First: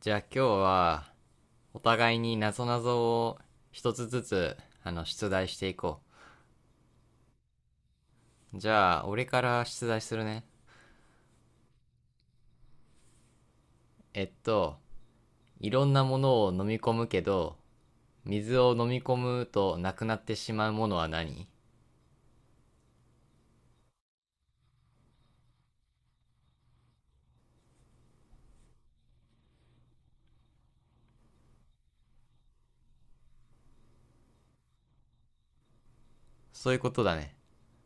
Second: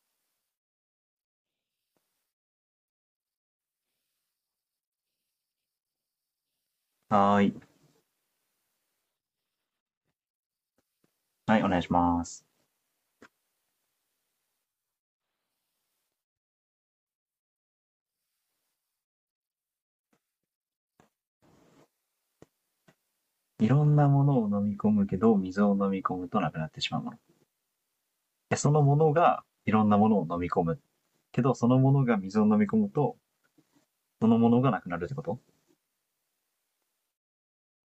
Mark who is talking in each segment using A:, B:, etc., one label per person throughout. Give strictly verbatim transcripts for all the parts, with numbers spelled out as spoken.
A: じゃあ今日はお互いに謎々を一つずつあの出題していこ
B: はーい。
A: う。じゃあ俺から出題するね。
B: はい、お願いします。
A: えっと、いろんなものを飲み込むけど、水を飲み込むとなくなってしまうものは何？
B: いろんなものを飲み込むけど、水を飲み込むとなくなってしまうもの。でそのものがいろんなものを飲み込む。けど、そのものが水を飲み込むと、そのものがなくなるってこと。
A: そういうことだね。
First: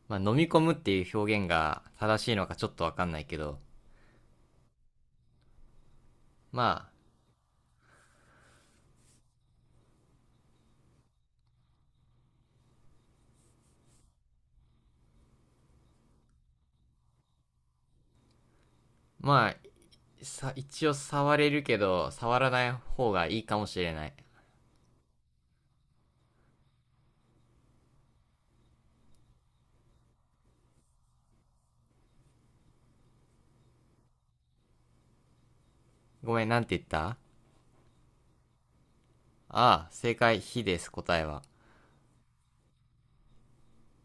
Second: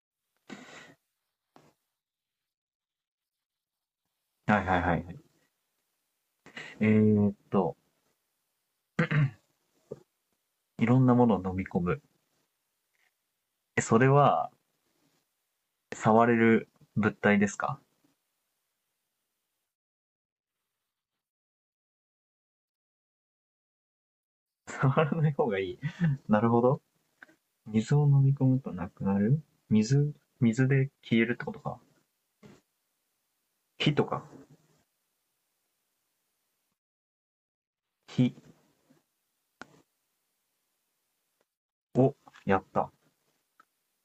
A: まあ飲み込むっていう表現が正しいのかちょっとわかんないけど、
B: はいはいはいはい。
A: ま
B: え
A: あ、
B: ー、っと、いろんなものを飲み込む。え、それは、触れる物体ですか？
A: まあ、さ一応触れるけど、触らない方がいいかもしれない。
B: 触らない方がいい。なるほど。水を飲み込むとなくなる水、水で消えるってことか。火とか。
A: ごめん、なんて言った？
B: 火
A: ああ、正解、火です、答えは。
B: を。やった。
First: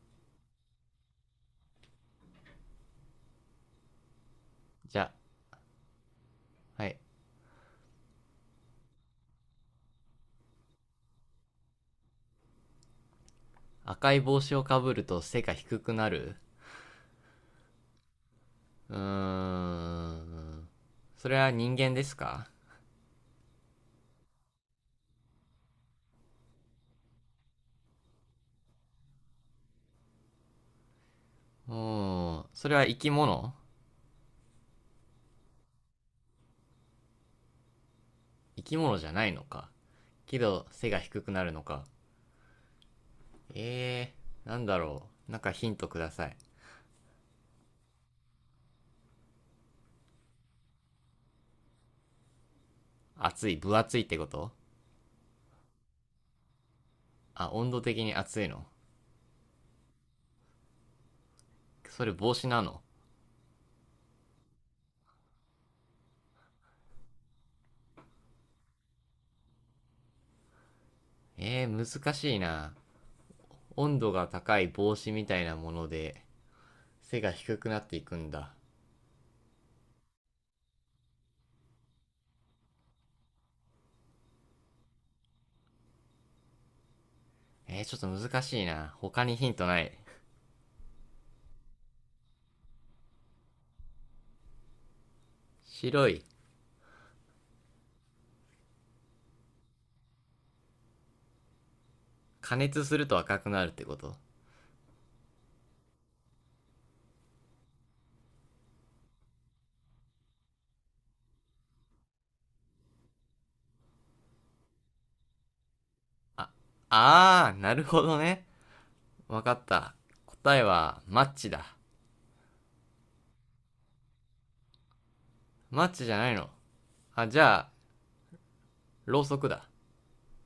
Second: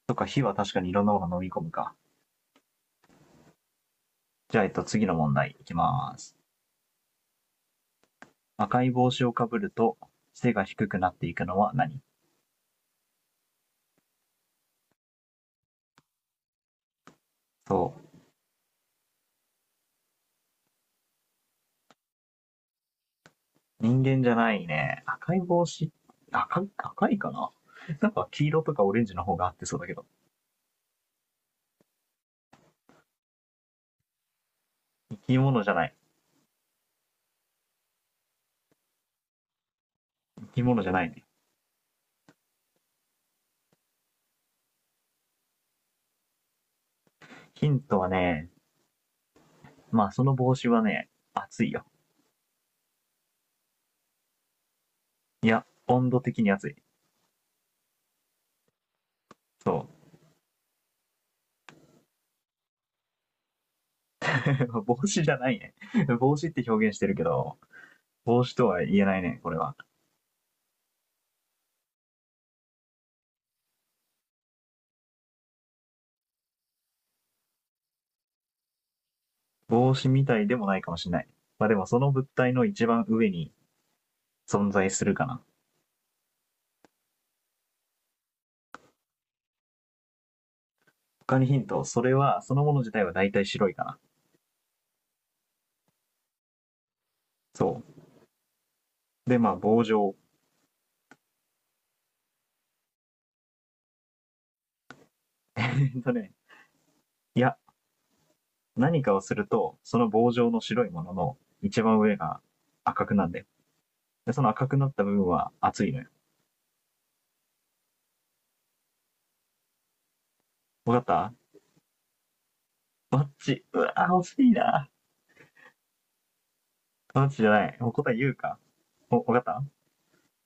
B: とか、火は確かにいろんなものを飲み込むか。じゃあ、えっと、
A: じゃ
B: 次
A: あ、
B: の問題いきます。
A: はい。
B: 赤い帽子をかぶると背が低くなっていくのは何？
A: 赤い帽子をかぶると背が低くなる。
B: そう。
A: うーん。それは人間ですか？
B: 人間じゃないね。赤い帽子、赤い、赤いかな。 なんか黄色とかオレンジの方が合ってそうだけど。
A: うーん。それは生き物？
B: 生き物じゃない。
A: 生き物じゃないのか。け
B: 生き
A: ど、
B: 物じ
A: 背
B: ゃ
A: が
B: ない
A: 低
B: ね。
A: くなるのか。えー、なんだろう。なんかヒントください。
B: ヒントはね、まあその帽子はね、暑いよ。
A: 暑い、分厚いってこと？
B: いや、温度的に暑い。
A: あ、温度的に暑いの。
B: そう。
A: それ帽子なの？
B: 帽子じゃないね。帽子って表現してるけど、帽子とは言えないね、これは。
A: えー、難しいな。温度が高い帽子みたいなもので、背が低くなっていくんだ。
B: 帽子みたいでもないかもしれない。まあでもその物体の一番上に存在するかな。
A: えー、ちょっと難しいな。他にヒントない？
B: 他にヒント、それは、そのもの自体は大体白いかな。
A: 白い。
B: そう。で、まあ、棒状。
A: 加熱すると赤くなるってこと？
B: えっとね、いや、何かをすると、その棒状の白いものの一番上が赤くなんだよ。で、その赤くなった部分は熱いのよ。
A: あー、なるほどね。わかった。答えは、
B: わ
A: マ
B: かった。
A: ッチだ。
B: バッチ。うわぁ、惜しいな。
A: マッチじゃないの？
B: バ
A: あ、
B: ッチ
A: じ
B: じゃ
A: ゃ
B: な
A: あ、
B: い。もう答え言うか。お、
A: ろうそ
B: わ
A: く
B: かった。
A: だ。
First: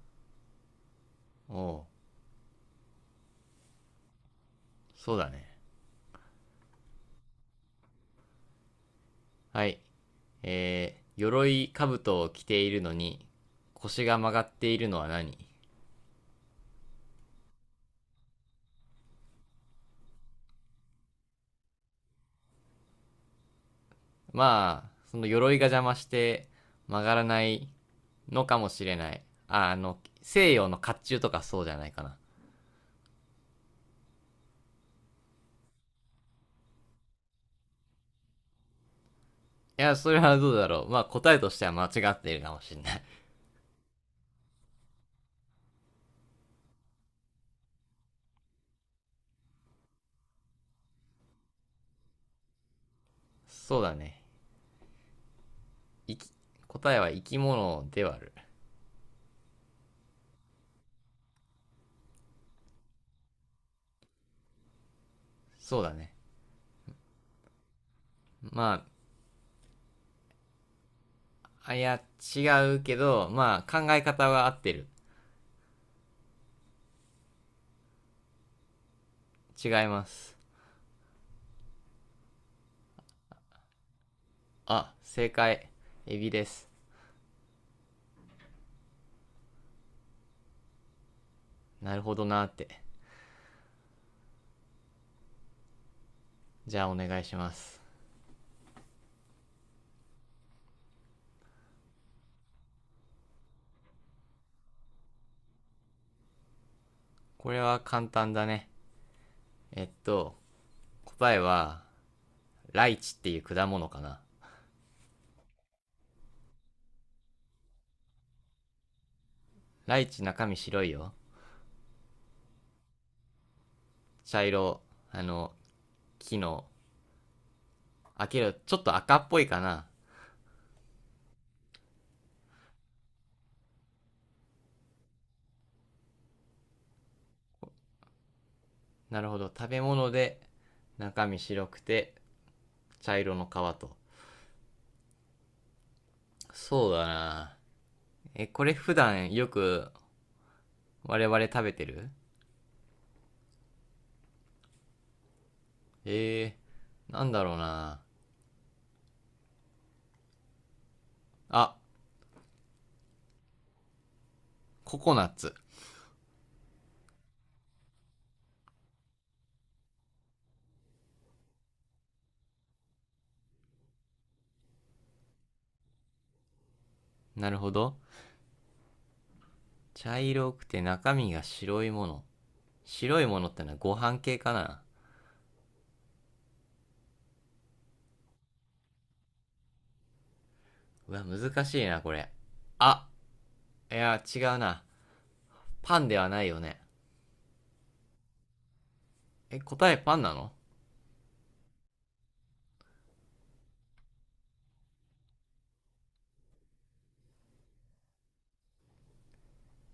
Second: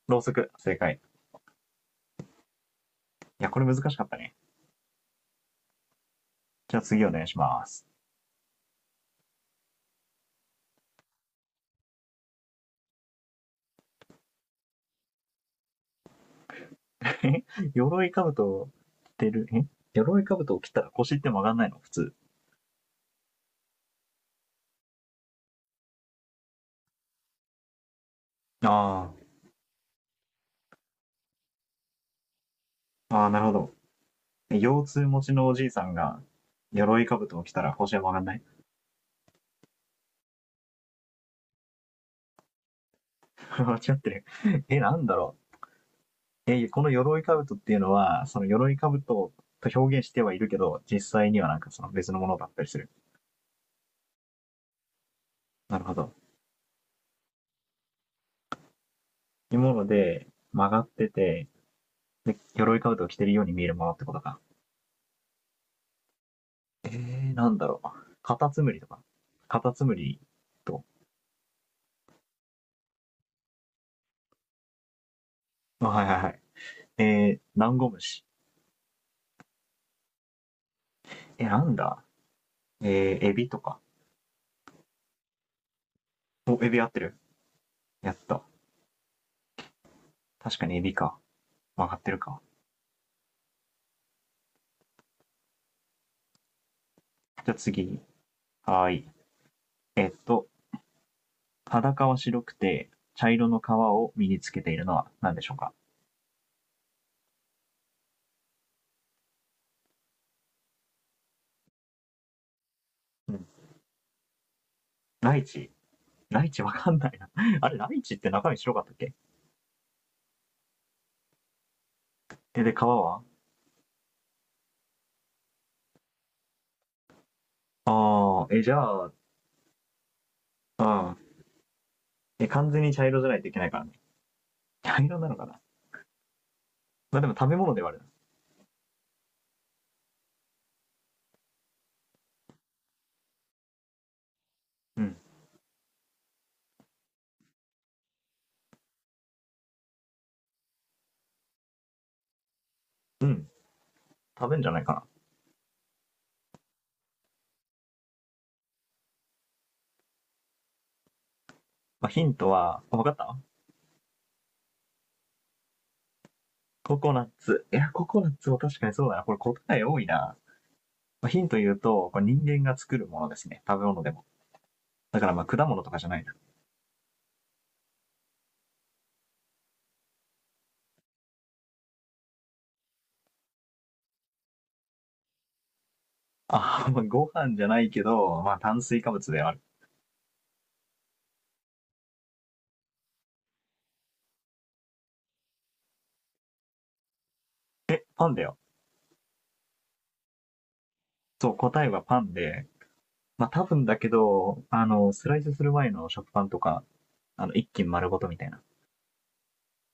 B: ろうそく。正解。
A: おう、
B: いや、これ難しかったね。
A: そうだね。
B: じゃあ次お願いします。
A: はい。えー、鎧兜を着ているのに、腰が曲がっているのは何？
B: 鎧兜を着てる。え鎧兜を着たら腰って曲がんないの普通？
A: まあ、その鎧が邪魔して曲がらないのかもしれ
B: あ
A: ない。
B: あ。
A: あ、あの、西洋の甲冑とかそうじゃないかな。
B: ああ、なるほど。腰痛持ちのおじいさんが、鎧兜を着たら星は曲がんない。
A: いや、それはどうだろう。まあ、答えとしては間違っているかもしれない。
B: 間違ってる。え、なんだろう。え、この鎧兜っていうのは、その鎧兜と表現してはいるけど、実際にはなんかその別のものだったりする。
A: そうだね。
B: なるほど。
A: いき、答えは生き物ではある。
B: いうもので、曲がってて、で、鎧兜を着てるように見えるものってことか。
A: そうだね。
B: えー、なんだろう。カタツ
A: ま
B: ムリとか。カタツムリと。
A: あ、あ、いや、違うけど、まあ、考え方は合ってる。
B: あ、はいはいはい。えー、ダンゴムシ。
A: 違います。
B: え、なんだ。えー、エビとか。
A: あ、正解。エビで
B: お、
A: す。
B: エビ合ってる。やった。確かにエビか。曲
A: な
B: がっ
A: る
B: て
A: ほ
B: る
A: ど
B: か。
A: なーって。じゃあ、お願いしま
B: じゃあ
A: す。
B: 次。はい。えっと、裸は白くて、茶色の皮を身につけているのは何でしょうか？
A: これは簡単だね。えっと、答えは、ライチって
B: う
A: いう
B: ん。
A: 果物かな。
B: ライチ。ライチわかんないな。あれ、ライチって中身白かったっけ。
A: ライチ中身白いよ。
B: え、で、皮は？
A: 茶色、あの、木の、あ、け
B: ああ、
A: ど、
B: え、じ
A: ちょ
B: ゃ
A: っと
B: あ、
A: 赤っぽいかな。
B: うん。え、完全に茶色じゃないといけないからね。茶色なのかな？まあでも食べ物ではある。
A: なるほど。食べ物で、中身白くて、茶色の皮と。
B: うん。
A: そうだな。え、これ普段よく我々食べてる？
B: うん。食べんじゃないかな。ま
A: えー、なんだろうな。あ、
B: あヒントは。わかった。
A: ココナッツ。
B: ココナッツ。いや、ココナッツも確かにそうだな。これ答え多いな。品とヒント言うと、これ人間が作るものですね。食べ物でも。だからまあ果物とかじゃないな。
A: なるほど。茶色くて中身が白いもの。白いものってのはご飯系かな。
B: あ、まあご飯じゃないけど、まあ炭水化物である。
A: うわ、難しいな、これ。あ、いや、違うな。パンではないよね。
B: パンだよ。
A: え、答えパンなの？
B: そう、答えはパンで、まあ多分だけど、あの、スライスする前の食パンとか、あの、一斤丸ごとみたいな。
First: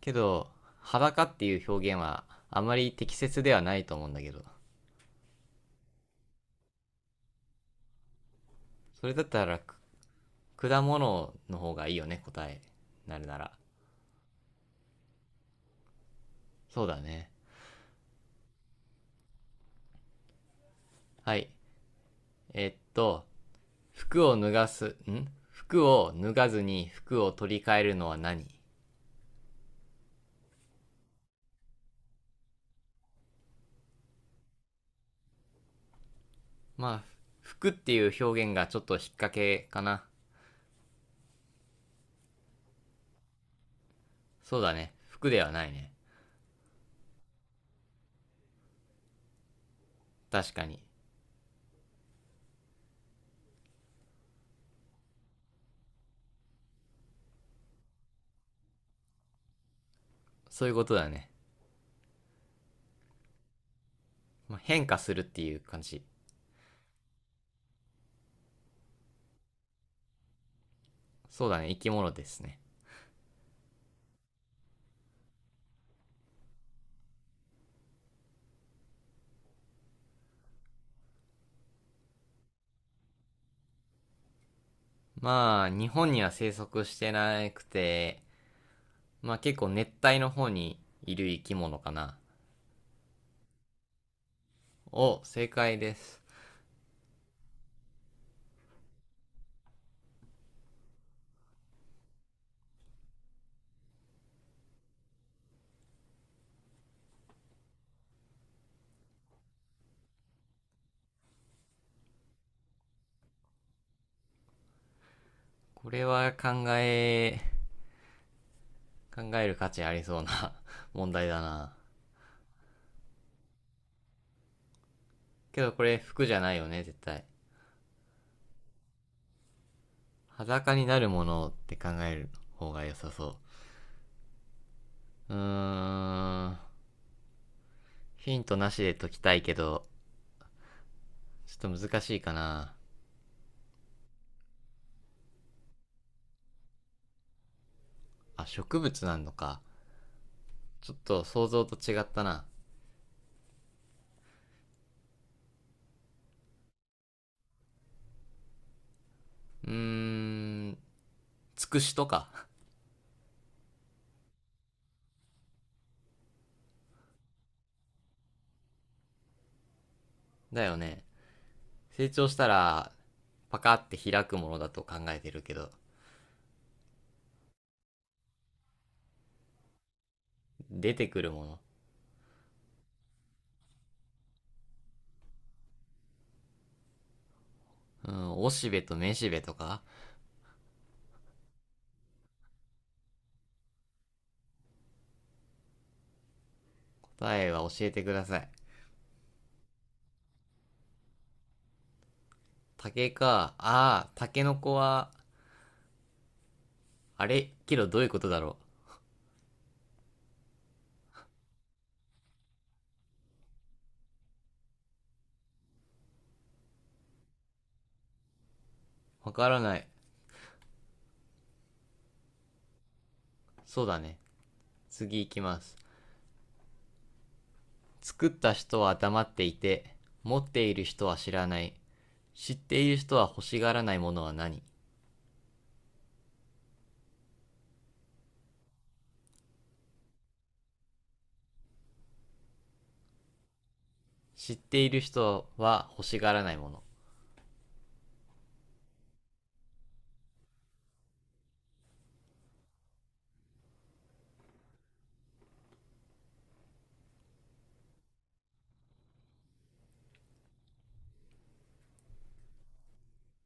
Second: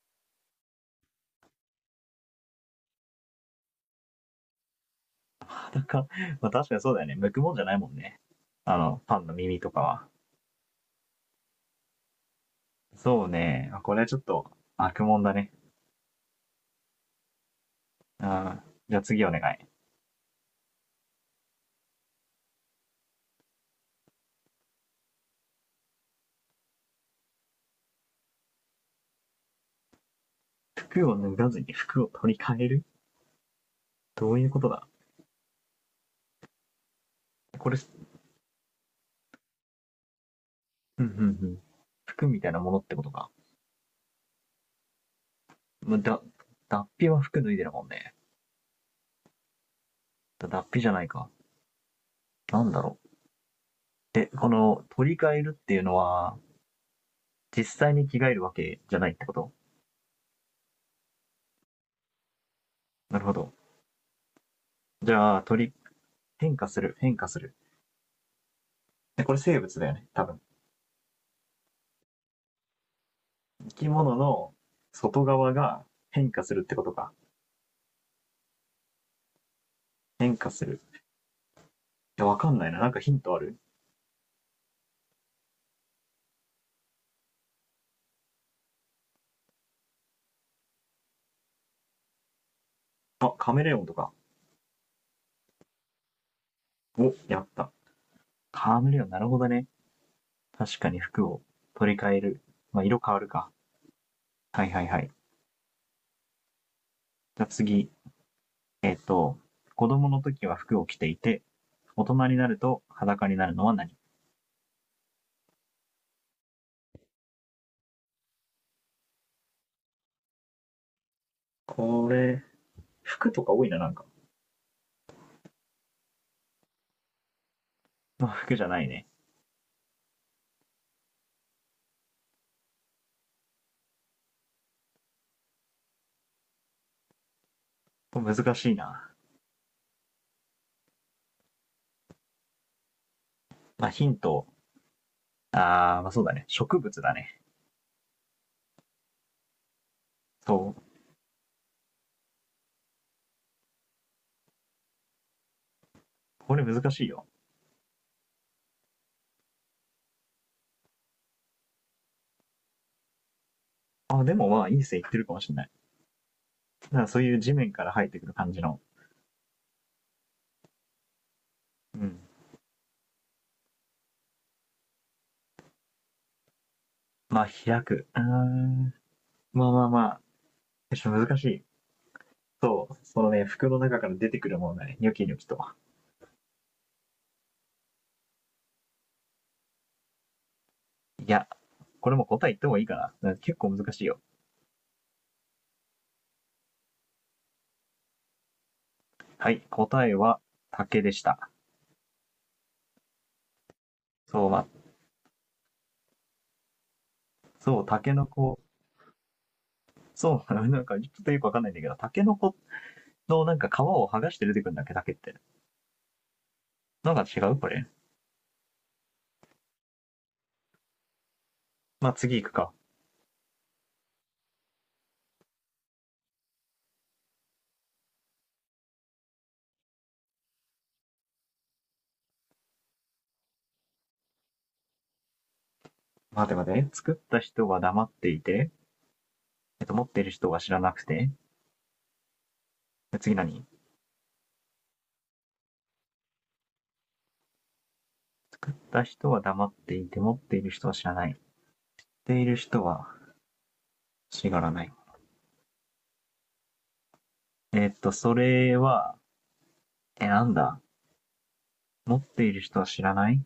A: けど、裸っていう表現はあまり適切ではないと思うんだけど。
B: なんか、まあ確かにそうだよね。剥くもんじゃないもんね。あの、
A: それ
B: パ
A: だっ
B: ンの
A: たら、
B: 耳とかは。
A: 果物の方がいいよね、答え。なる
B: そう
A: なら。
B: ね。これはちょっと悪もんだね。
A: そうだね。
B: ああ、じゃあ次お願い。
A: はい。えっと、服を脱がす、ん服を脱がずに服を取り替えるのは何？
B: 服を脱がずに服を取り替える。どういうことだ？
A: まあ、服
B: こ
A: っ
B: れ、
A: ていう表現がちょっと引っ掛けかな。
B: うんうんうん。服みたいなものってことか。
A: そうだね。服ではないね。
B: まだ、脱皮は服脱いでるもんね。だ
A: 確か
B: 脱
A: に。
B: 皮じゃないか。なんだろう。え、この、取り替えるっていうのは、実際に着替えるわけじゃないってこと？
A: そういうことだね。
B: なるほど。
A: まあ、変化す
B: じ
A: るっ
B: ゃ
A: て
B: あ、
A: いう
B: 取り、
A: 感じ。
B: 変化する、変化する。え、これ生物だよね、多分。
A: そうだね。生き物ですね。
B: 生き物の外側が変化するってことか。変化する。いや、わかんないな。なんかヒントある？
A: まあ、日本には生息してなくて、まあ結構熱帯の方にいる生き物かな。
B: あ、カメレオンとか。
A: お、正解です。
B: お、やった。カメレオン、なるほどね。確かに服を取り替える。まあ、色変わるか。はいはいはい。じゃあ次、えっ、と、子供の時は服を着ていて、大人になると裸になるのは何？
A: これは考え、考える価値ありそうな 問題だな。
B: これ、服とか多いな、なんか。
A: けどこれ服じゃないよね、絶対。
B: まあ服じゃないね。
A: 裸になるものって考える方が良さそう。うーん。ヒン
B: 難
A: トな
B: しい
A: しで解
B: な。
A: きたいけど、ちょっと難しいかな。
B: まあヒント、あー、まあそうだね。植物だね。
A: あ、植物なんのか。
B: そ
A: ちょ
B: う。
A: っと想像と違ったな。
B: これ難しいよ。
A: うーん、つくしとか。
B: あ、でもまあいい線いってるかもしれない。だからそういう地面から生えてくる感じの。
A: だよね。
B: う
A: 成
B: ん。
A: 長したら、パカって開くものだと考えてるけど、
B: まあ開く。あーまあまあまあ。
A: 出
B: ち
A: て
B: ょ
A: く
B: っと
A: る
B: 難し
A: もの。
B: い。そう、そのね、服の中から出てくるものだね。ニョキニョキと。
A: うん、おしべとめしべとか。
B: いや、これも答え言ってもいいかな。だから結構難しいよ。
A: 答えは教えてください。
B: はい、答えは竹でした。
A: 竹か。ああ、竹
B: そう、
A: の
B: ま、
A: 子は、あれキ
B: そう、
A: ロどういう
B: 竹
A: こ
B: の
A: とだろ
B: 子、そう、なんかちょっとよくわかんないんだけど、竹の子のなんか皮を剥がして出てくるんだっけ、竹って。なんか違うこれ。
A: う。わからない。
B: まあ、次行くか。
A: そうだね。次行きます。作った人は黙っていて、持っている人は知らない。知っている人は欲しがらないものは何？
B: 待て待て。作った人は黙っていて、えっと、持っている人は知らなくて。次何？
A: 知っている人は欲しがらないもの。
B: 作った人は黙っていて、持っている人は知らない。持っている人は知らない。えっと、それは、え、なんだ。持っている人は知らない。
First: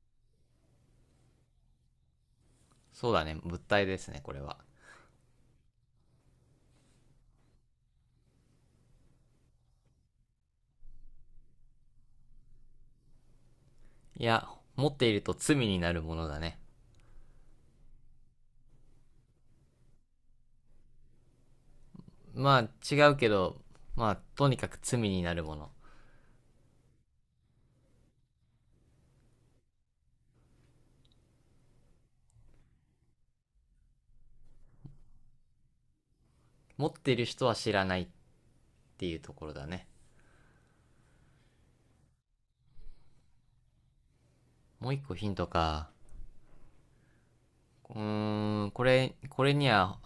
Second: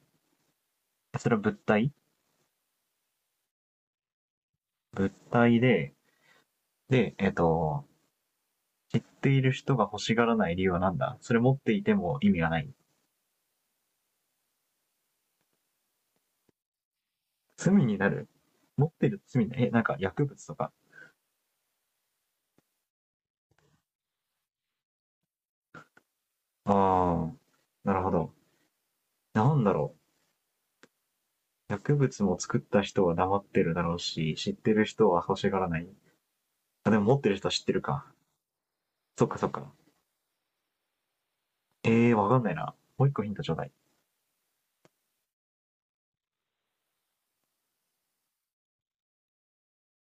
B: それは物体？
A: そうだね。物体ですね、これは。
B: 物体で、で、えっと、知っている人が欲しがらない理由は何だ？それ持っていても意味がない。
A: いや、持っていると罪になるものだね。
B: 罪になる。持ってる罪になる。え、なんか薬物とか。
A: まあ、違うけど、まあ、とにかく罪になるもの。
B: ああ、なるほど。なんだろう。薬物も作った人は黙ってるだろうし、知ってる人は欲しがらない。
A: 持
B: あ、
A: っ
B: でも
A: てい
B: 持っ
A: る
B: てる
A: 人
B: 人は
A: は
B: 知っ
A: 知
B: てる
A: らない
B: か。
A: っていう
B: そっ
A: と
B: か
A: こ
B: そっ
A: ろだ
B: か。
A: ね。
B: ええー、わかんないな。もう一個ヒントちょうだい。
A: もう一個ヒントか。うーん、これ、これには、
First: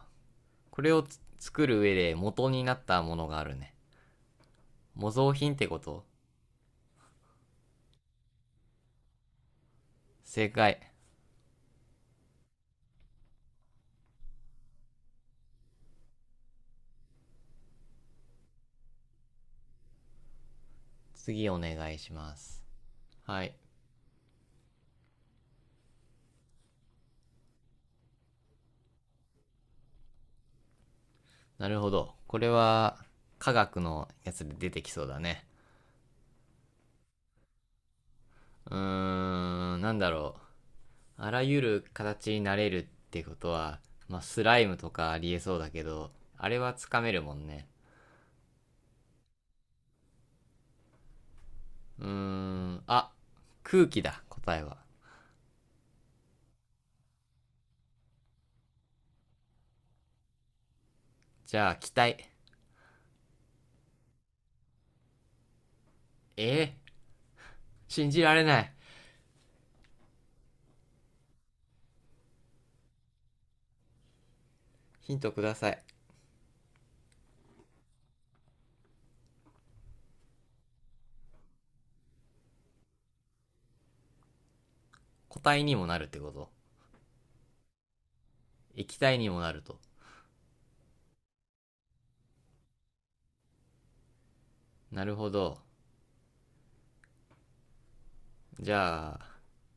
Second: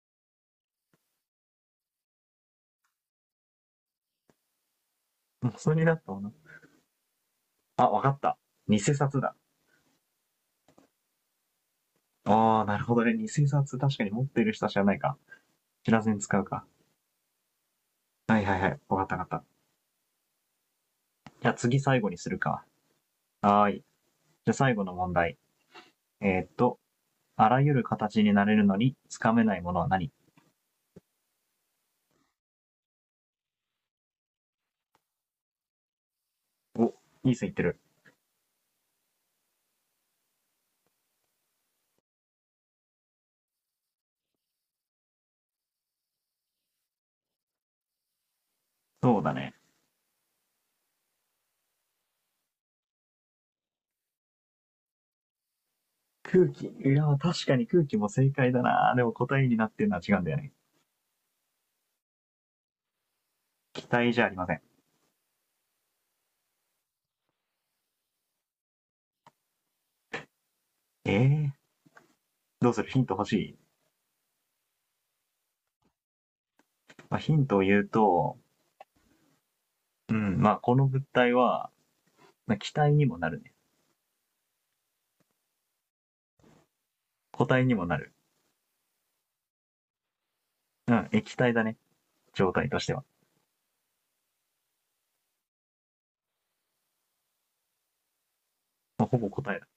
A: これを作る上で元になったものがあるね。模造
B: も
A: 品
B: う
A: って
B: それ
A: こ
B: になっ
A: と？
B: たもんな。あ、わかった。偽札だ。
A: 正解。
B: ああ、なるほどね。偽札確かに持ってる人は知らないか。知らずに使うか。はいはいはい。わかったわかった。
A: 次
B: じゃあ
A: お
B: 次
A: 願い
B: 最後
A: し
B: にす
A: ま
B: る
A: す。
B: か。
A: はい。
B: はーい。じゃあ最後の問題。えーっと、あらゆる形になれるのにつかめないものは何？
A: なるほど。これは、科学のやつで出てきそうだね。
B: お、いい線いってる。
A: うーん、なんだろう。あらゆる形になれるってことは、まあ、スライムとかありえそうだけど、あれはつかめるもんね。
B: そうだね。
A: うーん、あ、空気だ、答えは。
B: 空気。いや、確かに空気も正解だな。でも答えになってるのは違うんだよね。
A: じゃあ、気体。
B: 期体じゃありません。
A: え、信じられない。
B: えー、どうする。ヒント欲しい？
A: ヒントください。
B: まあ、ヒントを言うと、うん、まあこの物体は、まあ、気体にもなるね。
A: 固体にもなるってこと？
B: 固体にもなる。
A: 液体にもなると。
B: うん、液体だね。状態としては。
A: なるほど。じ
B: まあ、
A: ゃ
B: ほ
A: あ、
B: ぼ答えだ。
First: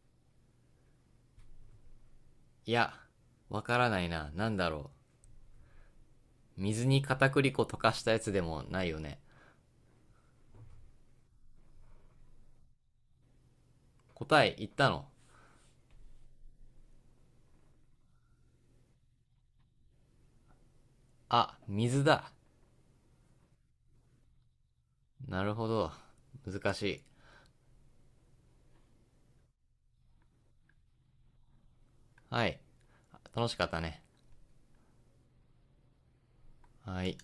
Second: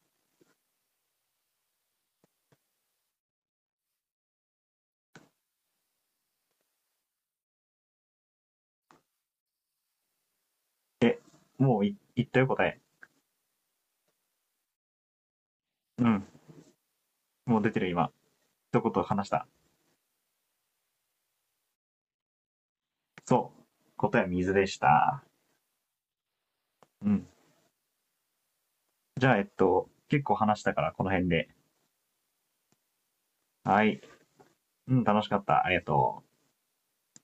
A: いや、わからないな。なんだろう。水に片栗粉溶かしたやつでもないよね。
B: もうい言ったよ答え。
A: 答え言ったの？
B: うん、もう出てる今。一言話した。
A: あ、水だ。
B: そう。答えは水でした。
A: なるほど。難しい。
B: うん。じゃあ、えっと、結構話したからこの辺で。
A: はい。楽しかった
B: はい。
A: ね。
B: うん、楽しかった。ありがとう。
A: はい。